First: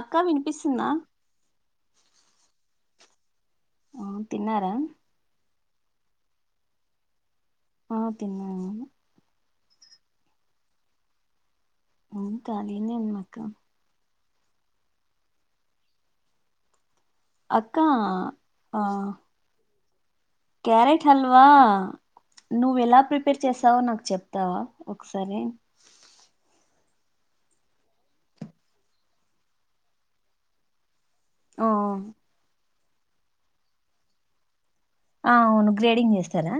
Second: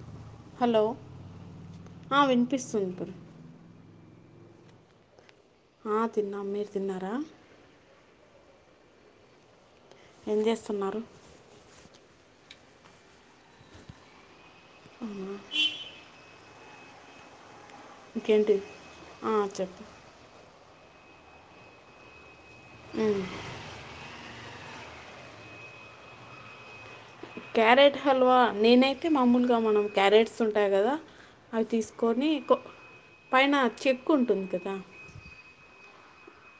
అక్క హలో వినిపిస్తుందా ఆ వినిపిస్తు ఇప్పుడు ఆ తిన్నారా ఆ తిన్నాం మీర్ తిన్నారా ఆ తిన్నాం ఏం చేస్తున్నారు ఉమ్ కాలినే ఉన్నా అక్క అక్కా ఇంకేంటి ఆ క్యారెట్ హల్వా నువ్వు ఎలా ప్రిపేర్ చేసావో నాకు చెప్ తావ ఒకసారి క్యారెట్ హల్వా నేనైతే మామూలుగా మనం క్యారెట్స్ ఉంటాయి కదా అవి ఆ తీసుకొని కో పైన చెక్ ఉంటుంది కదా ఆ అవును గ్రేడింగ్ చేస్తదా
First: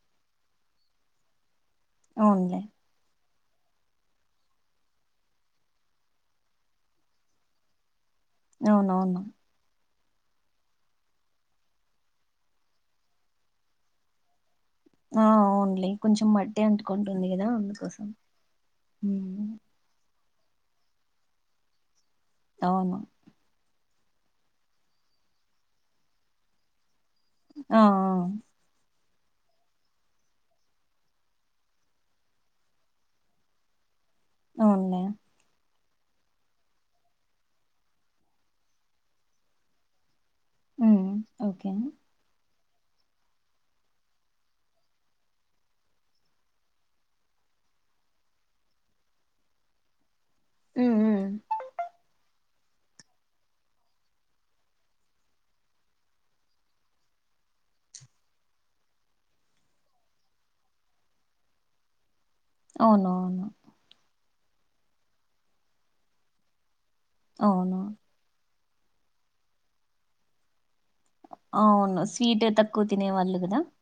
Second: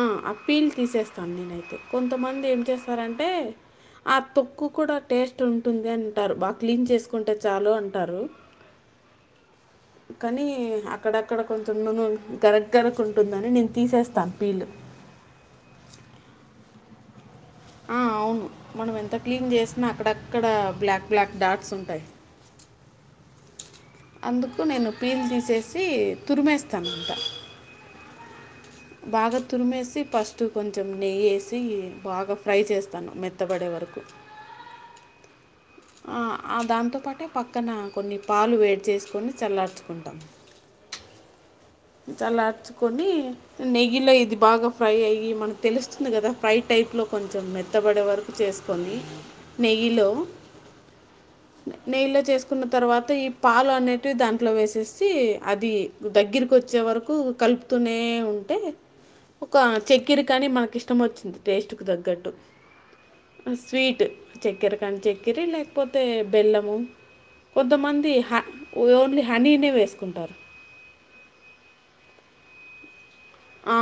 ఆ ఆ పీల్ తీసేస్తాను నేనైతే కొంతమంది అవునులే ఏం చేస్తారంటే ఆ తొక్కు కూడా టేస్ట్ ఉంటుంది అంటారు, బాగా క్లీన్ చేసుకుంటే చాలు అంటారు. అవునవున్ కానీ అక్కడక్కడ కొంచెం నునున్ గరం గరక్ ఉంటుందని నేను తీసేస్తా పీలు ఆ ఆవున్లే కొంచం మట్టి అంటుకుంటుందిగా ఆ అవును మనం ఎంత క్లీన్ చేసినా అక్కడక్కడ బ్లాక్, బ్లాక్ డాట్స్ ఉంటాయి. అవును అందుకు నేను పీలు తీసేసి తురిమేస్తానఅంతా ఆ ఆ బాగా తురిమేసి ఫస్ట్ కొంచం నెయ్యేసి బాగా ఫ్రై చేస్తాను మెత్తబడే వరకు అవునులే ఆ ఆ దాంతోపాటే పక్కన కొన్ని పాలు వేడి చేసుకొని చల్లార్చుకుంటా ఉమ్ ఒకె చలారుచుకొని నెయ్యిలో ఇది బాగా ఫ్రై అయ్యి మనకి తెలుస్తుంది కదా ఫ్రై టై ప్ లో కొంచం మెత్తబడే వరకు చేసుకొని నెయ్యిలో ఉమ్ ఉమ్ నెయ్యి లో చేస్ కున్న తర్వాత ఈ పాలు అనేటీవి దాంట్లో వేసేసి అది దగ్గరికి వచ్ వచ్చే వరకు కలుపుతూనే ఉంటే ఒక చక్కెర కానీ మాకి ఇష్టం వచ్చింది టేస్ట్ కు తగ్గట్టు అవునుఅవును చెక్కరకాని చెక్కరి లేకపోతే బెల్లము అవును కొంతమంది హ ఓన్లీ హనీనే వేసుకుంటారు అవును స్వీట్ తక్కువ తినే వాళ్ళు కదా ఆ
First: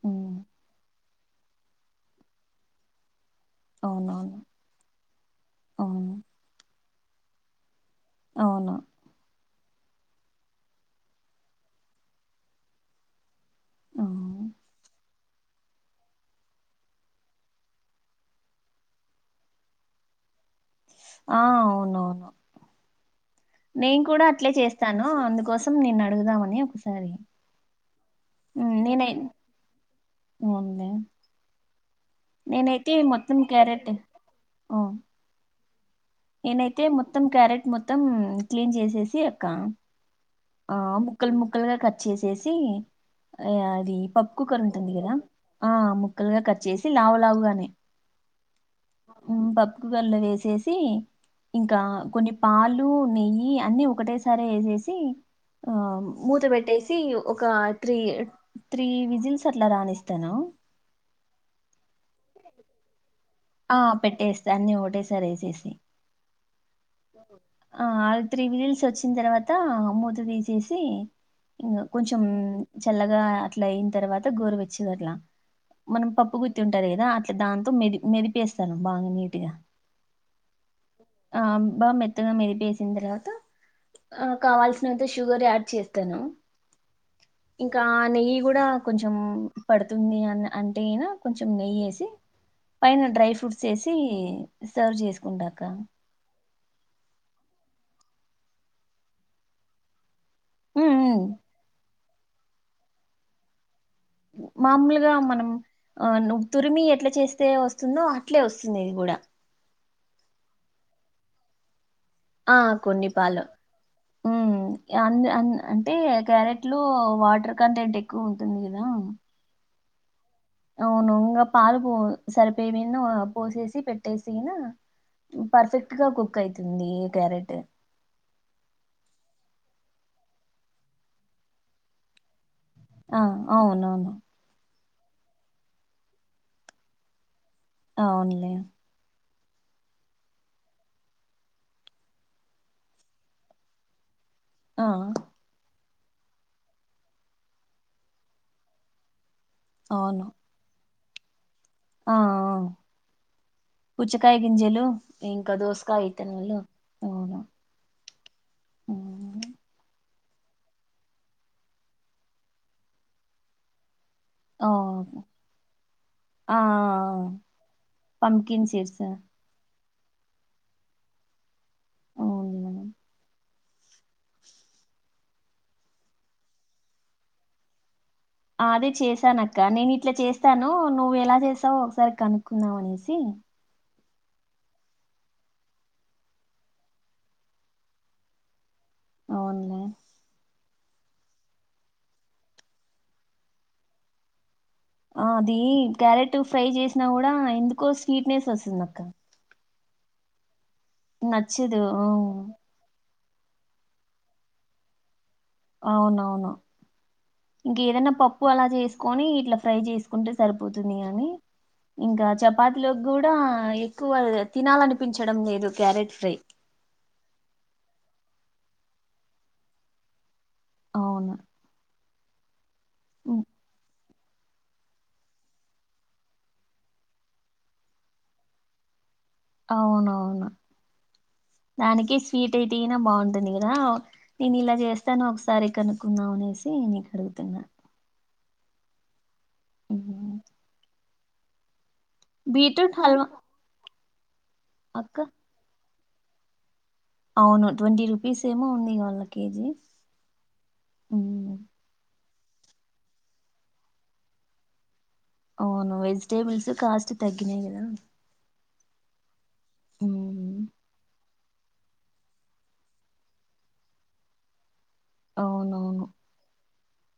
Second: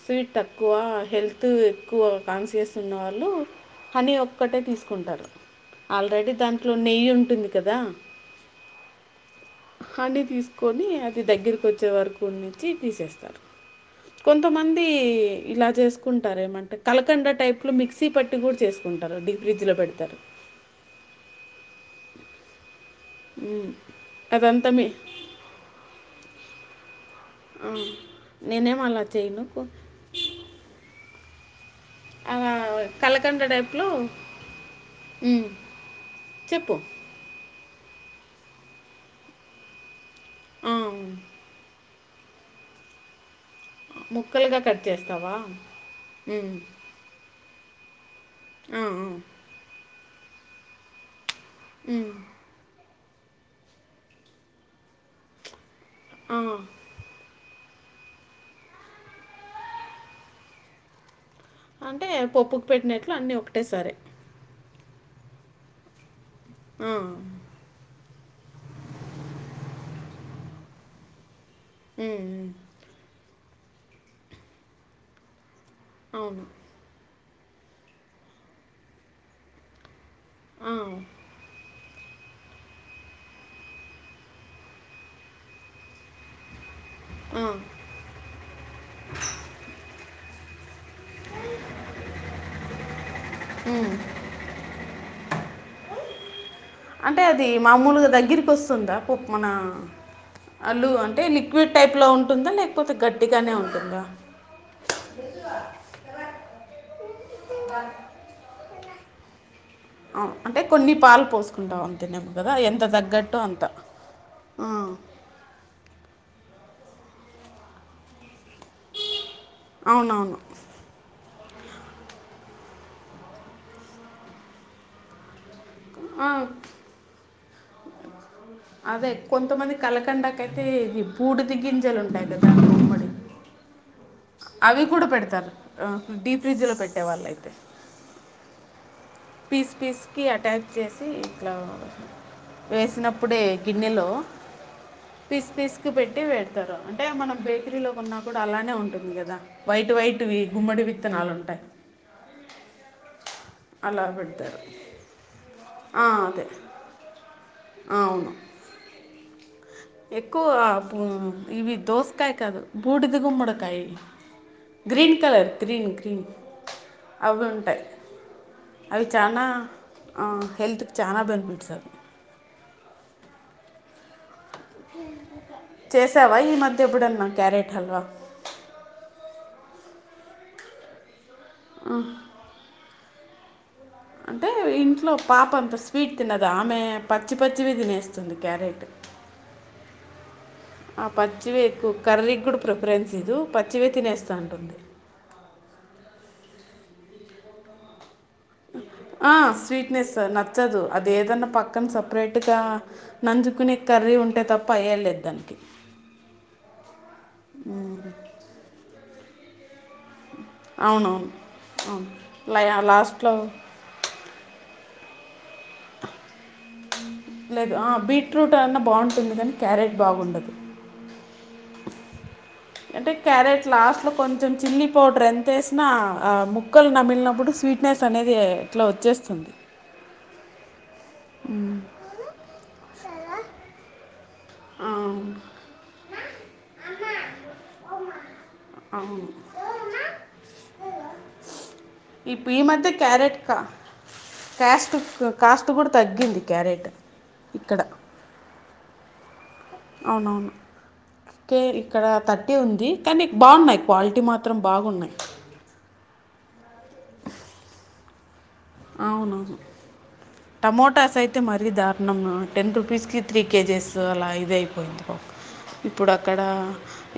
స్వీట్ ఉమ్ తక్కువ హెల్త్ ఎక్కువ కాన్షియస్ ఉన్నవాళ్ళు హానీ అవునవును ఒక్కటే తీసుకుంటారు అవును ఆల్రెడీ దాంట్లో నెయ్యి ఉంటుంది కదా అవును హానీ తీసుకొని అది దగ్గరకు వచ్చే వరకు ఉన్నిచి తీసేస్తారు అవును కొంతమంది ఇలా చేసుకుంటారు ఏమంటే కలకండ టైప్ లో మిక్సీ పట్టి కూడా చేసుకుంటారు డి ఫ్రిడ్జ్ లో పెడతారు ఆ అవును అవును మ్మ్. నేను కూడా అట్లే అదంతా మీ చేస్తాను అందుకోసం నిన్ను అడుగుదామని ఒకసారి ఆ ఉమ్, నేనేమ అలా నేనై చేయను అవునులే అలా నేనైతే మొత్తం కలకండ టైప్లో క్యారెట్ ఎస్ ఆ మ్మ్. చెప్పు నేనైతే మొత్తం క్యారెట్ మొత్తం క్లీన్ చేసేసి అక్క ఆ ముక్కలు ముక్కలుగా ఖర్చేసేసి అది పప్పు ముక్కలుగా కుక్కర్ కట్ ఉంటుంది కదా చేస్తావా ఆ ముక్కలుగా మ్మ్. కట్ చేసి లావు లావుగానే ఆ ఆ కుక్కర్లో వేసేసి ఇంకా కొన్ని పాలు లు నెయ్యి అన్ని ఒకటే సారి ఏసేసి ఆ ఆ, మూత పెట్టేసి ఒక త్రీ త్రీ విజిల్స్ అట్లా రాణిస్తాను అంటే పప్పుకు పెట్టినట్టు ఆ పెట్టేస్త అన్ని ఒకటేసరే ఏసేసి ఆ, ఆ అ త్రీ విజిల్స్ వచ్చిన తర్వాత అమూత తీసేసి ఇంకా కొంచెం మ్మ్, మ్మ్. చల్లగా అట్లా అయిన తర్వాత గోరువెచ్చిగ అట్లా మనం పప్పు అవును గుత్తి ఉంటాది కదా అట్లా దాంతో మెది మెదిపేస్తాను బాగా నీట్గా అ ఆ బాగా మెత్తగా మెదిపేసిన తర్వాత ఆ కావాల్సినంత షుగర్ యాడ్ చేస్తాను ఇంకా నెయ్యి కూడా కొంచెం పడుతుంది అన్న అంటే గిన కొంచెం నెయ్యేసి పైన డ్రై ఫ్రూట్స్ ఏసి సర్వ్ చేసుకుంటాక్క అంటే అది మామూలుగా దగ్గరికి వస్తుందా పోప్ప్ మన అలు ఉమ్ అంటే ఉమ్ లిక్విడ్ టైప్ లో ఉంటుందా లేకపోతే గట్టిగానే ఉంటుందా మామూలుగా మనం ఆ ను్వు తురిమి ఎట్లా చేస్తే వస్తుందో అట్లే వస్తు ది ఇది కూడా ఆ అంటే కొన్ని పాలు పోసుకుంటావ న్ ఆ కొన్ని పాలు హ్మ్ ఆ, ఆన్ ఆన్ అంటే క్యారెట్ వాటర్ కంటెంట్ ఎక్కువ ఉంటుంది గదా అవునవును అవును ఉంగ పాలు పో సరిపోయ వైన్ పోసేసి పెట్టేసైన పర్ఫెక్ట్ గా ఆ, కుక్ అయితుంది క్యారెట్ కళకండాకైతే ఇ బూడిద గింజలు ఉంటాయి గదా ఆ అవునవును అవి కూడా పెడతారు డీప్ ఫ్రిడ్జ్లో పెట్టే వాళ్ళు అయితే అవునులే పీస్ పీస్కి అటాచ్ చేసి ఇట్లా వేసినప్పుడే గిన్నెలో ఆ పీస్ పీస్ కి పెట్టి వెడతారు అంటే మనం బేకరీలో గొన్నా గూడా అలానే ఉంటుంది గదా వైట్ అవును వైట్వి గుమ్మడి విత్తనాలు ఉంటాయి ఆ ఆ అలా పుచ్చకాయ పెడతారు గింజలు ఇంక ఆ, దోసకాయ అదే ఇతన్నాలు అవును ఆ ఎక్కువ ఇవి దోసకాయ కాదు బూడిద గుమ్మడికాయ ఆ గ్రీన్ కలర్ గ్రీన్ గ్రీన్ ఆ అవుంటాయి పంకిన్ సీడ్స్ అవి చానా ఆ హెల్త్కి చానా బెనిఫిట్స్ అవును మేడం. చేసావా ఈ మధ్య ఎబుడన్నా క్యారెట్ హల్వా అదే చేశానక్క నేను ఇట్లా చేస్తాను నువ్వు ఎలా చేసావో ఒకసారి కనుక్కుందామనేసి సి అంటే ఇంట్లో పాప అంత స్వీట్ తినదు ఆమె పచ్చి పచ్చివి తినేస్తుంది క్యారెట్ అవున్లే ఆ పచ్చివే ఎక్కువ కర్రీకి గూడ ప్రిఫరెన్స్ ఈదు పచ్చివే తినేస్తాంటుంది ఆ అది క్యారెట్ ఫ్రై చేసినా గుడా ఎందుకో స్వీట్నెస్ వస్తుందక్క ఆ, నచ్చదు అది ఏదన్నా పక్కన ఆ, సపరేట్గా నంజుకునే కర్రీ ఉంటే తప్ప అయ్యలేద్దాన్ని అవునవును ఇంక ఏదనా పప్పు అలా చేసుకోని ఇట్ల ఫ్రై చేసి కుంటే సరిపోతుంది గాని అవునవును అవును ఇంకా లా- చపాతిలోక్ లాస్ట్లో గూడా ఎక్కువ తినాలనిపించడం లేదు క్యారెట్ ఫ్రై లేదు ఆ బీట్రూట్ అన్న బాగుంటుంది గానీ క్యారెట్ బాగుండదు అవును అంటే ఉమ్, క్యారెట్ లాస్ట్ లో కొంచెం చిల్లీ పౌడర్ ఎంత ఏసినా ముక్కలు నమ్మిలినప్పుడు స్వీట్నెస్ అనేది ఎట్లా వచ్చేస్తుంది అవునవును దానికే స్వీట్ అయితేన బాగుంటుంది గదా నేను ఇలా చేస్తాను ఆ, ఒకసారి కనుక్కుందాం అనేసి నీకు అడుగుతున్నా అవును ఉహూ ఈ మధ్య హల్వా క్యారెట్ క క్యాస్ట్ అక్క కాస్ట్ గూడ తగ్గింది క్యారెట్ అవును ఇక్కడ ట్వంటీ రుపీస్ ఏమో ఉంది ఇవాళ అవునవును ఉమ్, కేర్ ఇక్కడ ఉంది కానీ బాన్నాయి క్వాలిటీ మాత్రం బాగున్నాయి అవును వెజిటేబుల్స్ కాస్ట్ తగ్గినయ్ గదా అవును టమోటాస్ మరీ దారుణం టెన్ రూపీస్కి త్రీ కేజెస్ అలా ఇదియిపోయింది అవునవును ఇప్పుడక్కడ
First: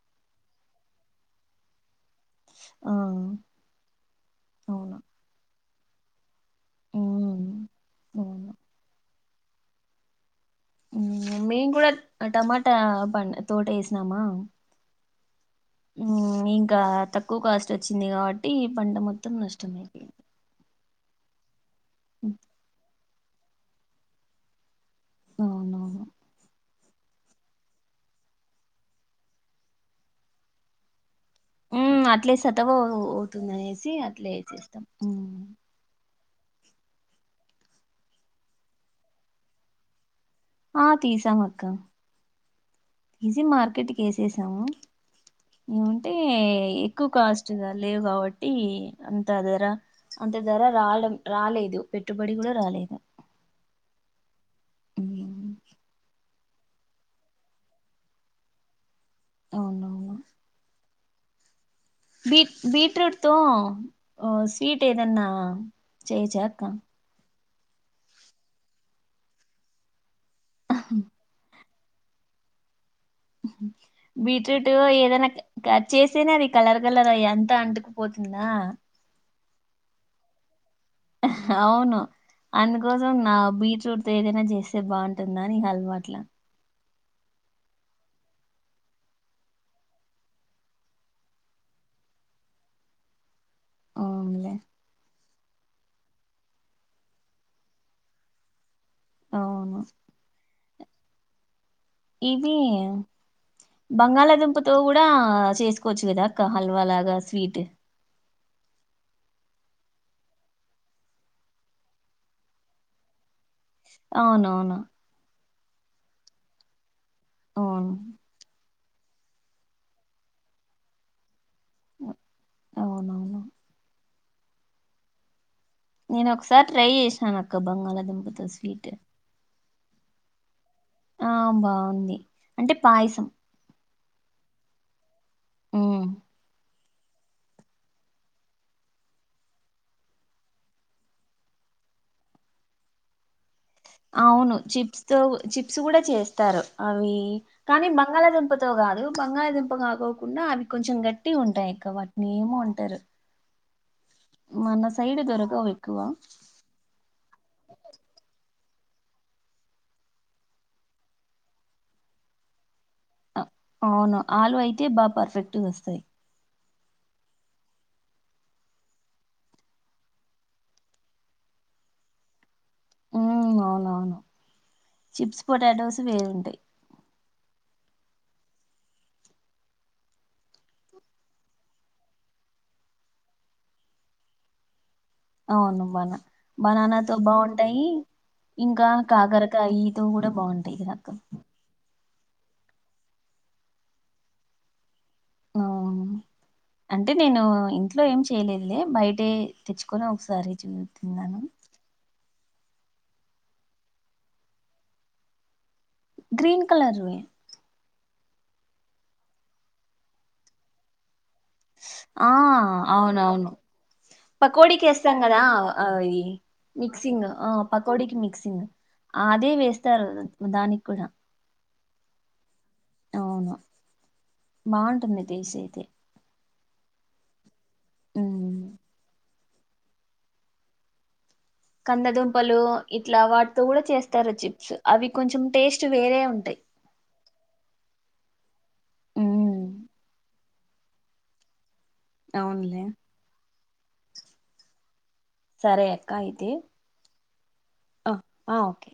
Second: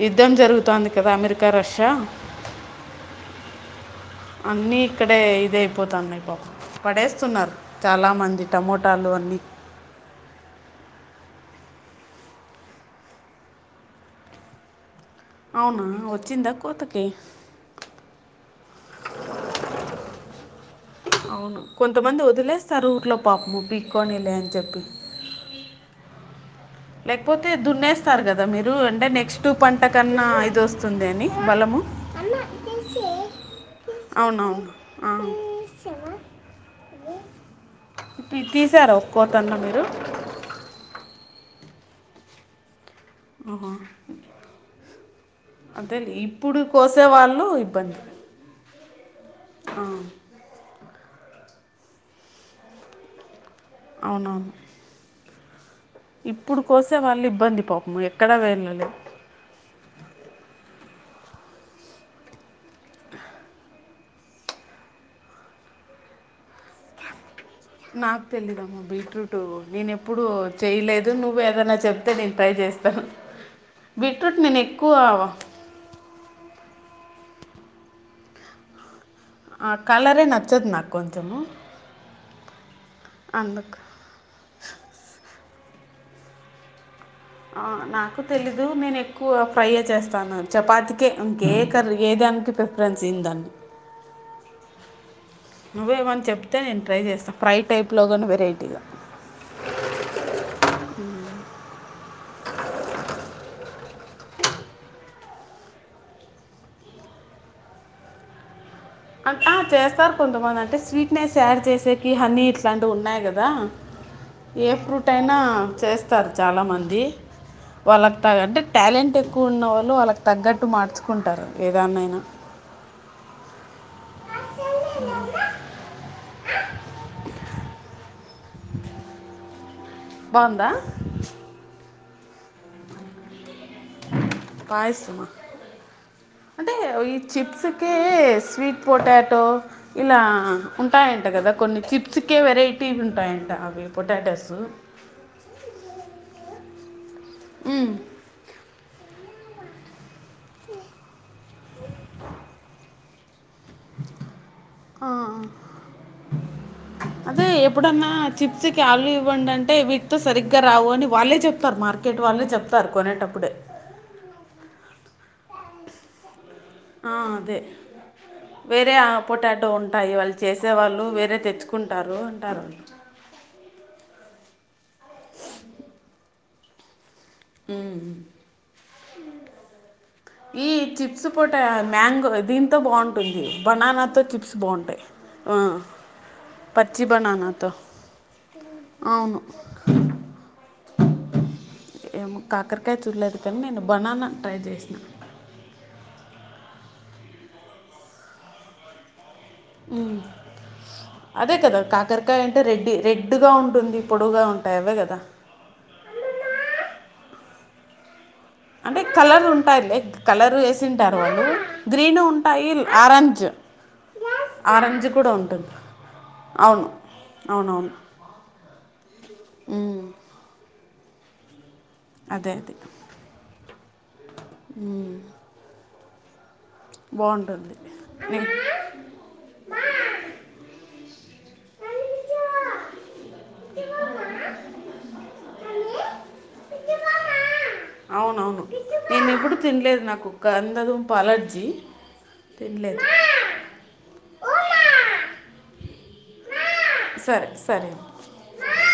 యుద్ధం జరుగుతాంది కదా అమెరికా రష్యా ఆ అన్నీ అవును ఇక్కడే ఇద అయిపోతాన్నాయి పాపం ఉమ్, పడేస్తున్నారు చాలా మంది అవును టమోటాలు అన్ని మేమ్ కూడా టమాటా ప తోట వేసినమా అవునా వచ్చిందా ఇంకా కోతకి తక్కువ కాస్ట్ వచ్చింది కాబట్టి పంట మొత్తం నష్టం అయిపోయింది అవును కొంతమంది వదిలేస్తారు ఊర్లో పాపము పీక్కోని లే అని చెప్పి అవునవును లేకపోతే దున్నేస్తారు కదా మీరు అంటే నెక్స్ట్ పంట కన్నా ఇది వస్తుంది అని బలము ఉ అట్లే సతవ పోవుతుందనేసి అవునవును అట్లేసేస్తాం ఆ. ఇ తీసారా ఒక్కోతన్న మీరు ఆ తీసాం అక్క తీసి ఆహా. మార్కెట్కి వేసేసాము అదే ఏమంటే ఇప్పుడు కోసే ఎక్కువ వాళ్ళు కాస్ట్గా ఇబ్బంది లేవు కాబట్టి అంతా ధర ఆ, అంత ధర రావడం రాలేదు పెట్టుబడి కూడా రాలేదు అవునవును ఉమ్, ఇప్పుడు కోసే వాళ్ళు ఇబ్బంది పోపము ఎక్కడ వెళ్ళాలి అవునవును బీట్ బీట్రూట్ తో స్వీట్ ఏదన్నా చేయొచ్చా అక్క నాకు తెలిదమ్మా బీట్రూట్ నేనె ఎప్పుడుూ చెయలేదు నువ్వు ఏదైనా చెప్తే నేను ట్రై చేస్తాను నేను బీట్రూట్ ఎక్కువ ఏదనా చేసేనే అది కలర్ కలర్ అయ్ అంత అంటుకుపోతు నా ఆ కలరే నచ్చదు నాకు కొంచెము అవును అందుకోసం నా అందుకు బీట్రూట్ ఏదైనా చేస్తే బాగుంటుంద ని హల్వా వాట్లా ఆ నాకు తెలీదు నేను ఎక్కువ ఫ్రై ఏయ్ చేస్తాను చపాతికే ఇంకే కర్రీ ఏద నికి ప్రిఫరెన్స్ ఈందాన్ని అవున్లే నువవోమని చెప్తే నేను ట్రై చేస్తాను ఫ్రై టైప్లో కానీ వెరైటీగా అవును ఉమ్ ఇది బంగాళాదుంపుతో కూడా చేసుకోవచ్చు కదా అక్క హల్వా లాగా స్వీట్ అట్లా చేస్తారు కొంతమంది అంటే స్వీట్నెస్ యాడ్ చేసేకి హనీ ఇట్లాంటివి ఉన్నాయి కదా ఏ అవునవును ఫ్రూట్ అయినా చేస్తారు చాలా మంది అవును వాళ్ళకి తగంటే ట్యాలెంట్ ఎక్కువ ఉన్న వాళ్ళు వాళ్ళకి తగ్గట్టు మార్చుకుంటారు ఏదానైనా అవునవును ఉ నేను ఒకసారి ట్రై చేసినాను అక్క బంగాళాదుంపతో స్వీట్ బాగుందా ఆ బాగుంది అంటే పాయసం పాయసమా ఉమ్ అంటే ఈ చిప్స్ కె స్వీట్ పొటాటో ఇలా ఉంటాయంట కదా కొ కొన్ని చిప్స్కే వెరైటీ లుంటాయంట అవును చిప్స్ తో చిప్స్ కూడా చేస్తారు అవి కానీ బంగాళాదుంపతో కాదు బంగాళాదుంప కాకోకుండా అవి కొంచెం గట్టి ట్టిగ ఉంటాయి అక్క వాటిని ఏమో ఉంటారు మన సైడ్ దొరకవు ఎక్కువ అదే ఎప్పుడన్నా చిప్ కాలుఇవ్వండింటే వీటితో సరిగ్గా రావు అని వాళ్ళే చెప్తారు మార్కెట్ వాళ్ళే చెప్తారు అ- కొనేటప్పుడే అవును ఆలు అయితే బాగా పర్ఫెక్ట్గా వస్తాయి ఉంటే వేరే పొటాటో ఉంటాయి వాళ్ళు చేసేవాళ్ళు వేరే తెచ్చుకుంటారు అంటారు ఉ అవునవును చిప్స్ పొటాటోస్ వేరుంటాయి ఉ ఈ చిప్స్ పూట మ్యాంగో దీంతో బాగుంటుంది బనానాతో చిప్స్ బాగుంటాయి ఆ, అవును బనా పచ్చి బనానాతో బనానాతో బాగుంటాయి ఇంకా అవును కాకరకాయ కూడా బాగుంటాయి ఏమో కాకరకాయ చూడలేదు కానీ నేను బనానా ట్రై చేసినా అవును అంటే నేను ఇంట్లో ఏం చేయలేదు బయట తెచ్చుకొని ఒకసారి చూతున్నాను ఇంకా అంటే రెడ్డి రెడ్గా ఉంటుంది పొడువుగా ఉంటాయవే కదా గ్రీన్ కలర్ అంటే కలర్ ఉంటాయి లే కలర్ వేసింటాయి గ్రీన్ ఉంటాయి ఆరెంజ్ పకోడకి ఆరెంజ్ వేస్తాం కూడా కదా ఉంటుంది ఆ ఈ అవును మిక్సింగ్ ఆ అవునవును పకోడకి మిక్సింగ్ అదే మ్మ్. వేస్తారు దానికి కూడా అదే అదే అవును బాగుంటుంది టేస్ట్ అయితే బాగుంటుంది మీ ఉమ్ కందదుంపలు ఇట్లా వాటితో కూడా చేస్తారు చిప్స్ అవి కొంచెం టేస్ట్ వేరే ఉంటాయి అవునవును నేను ఎప్పుడు ఉమ్ తినలేదు నాకు గందదుంప అలర్జి అవునులే తినలేదు సరే అక్క అయితే సరే సరే ఆ ఆ ఓకే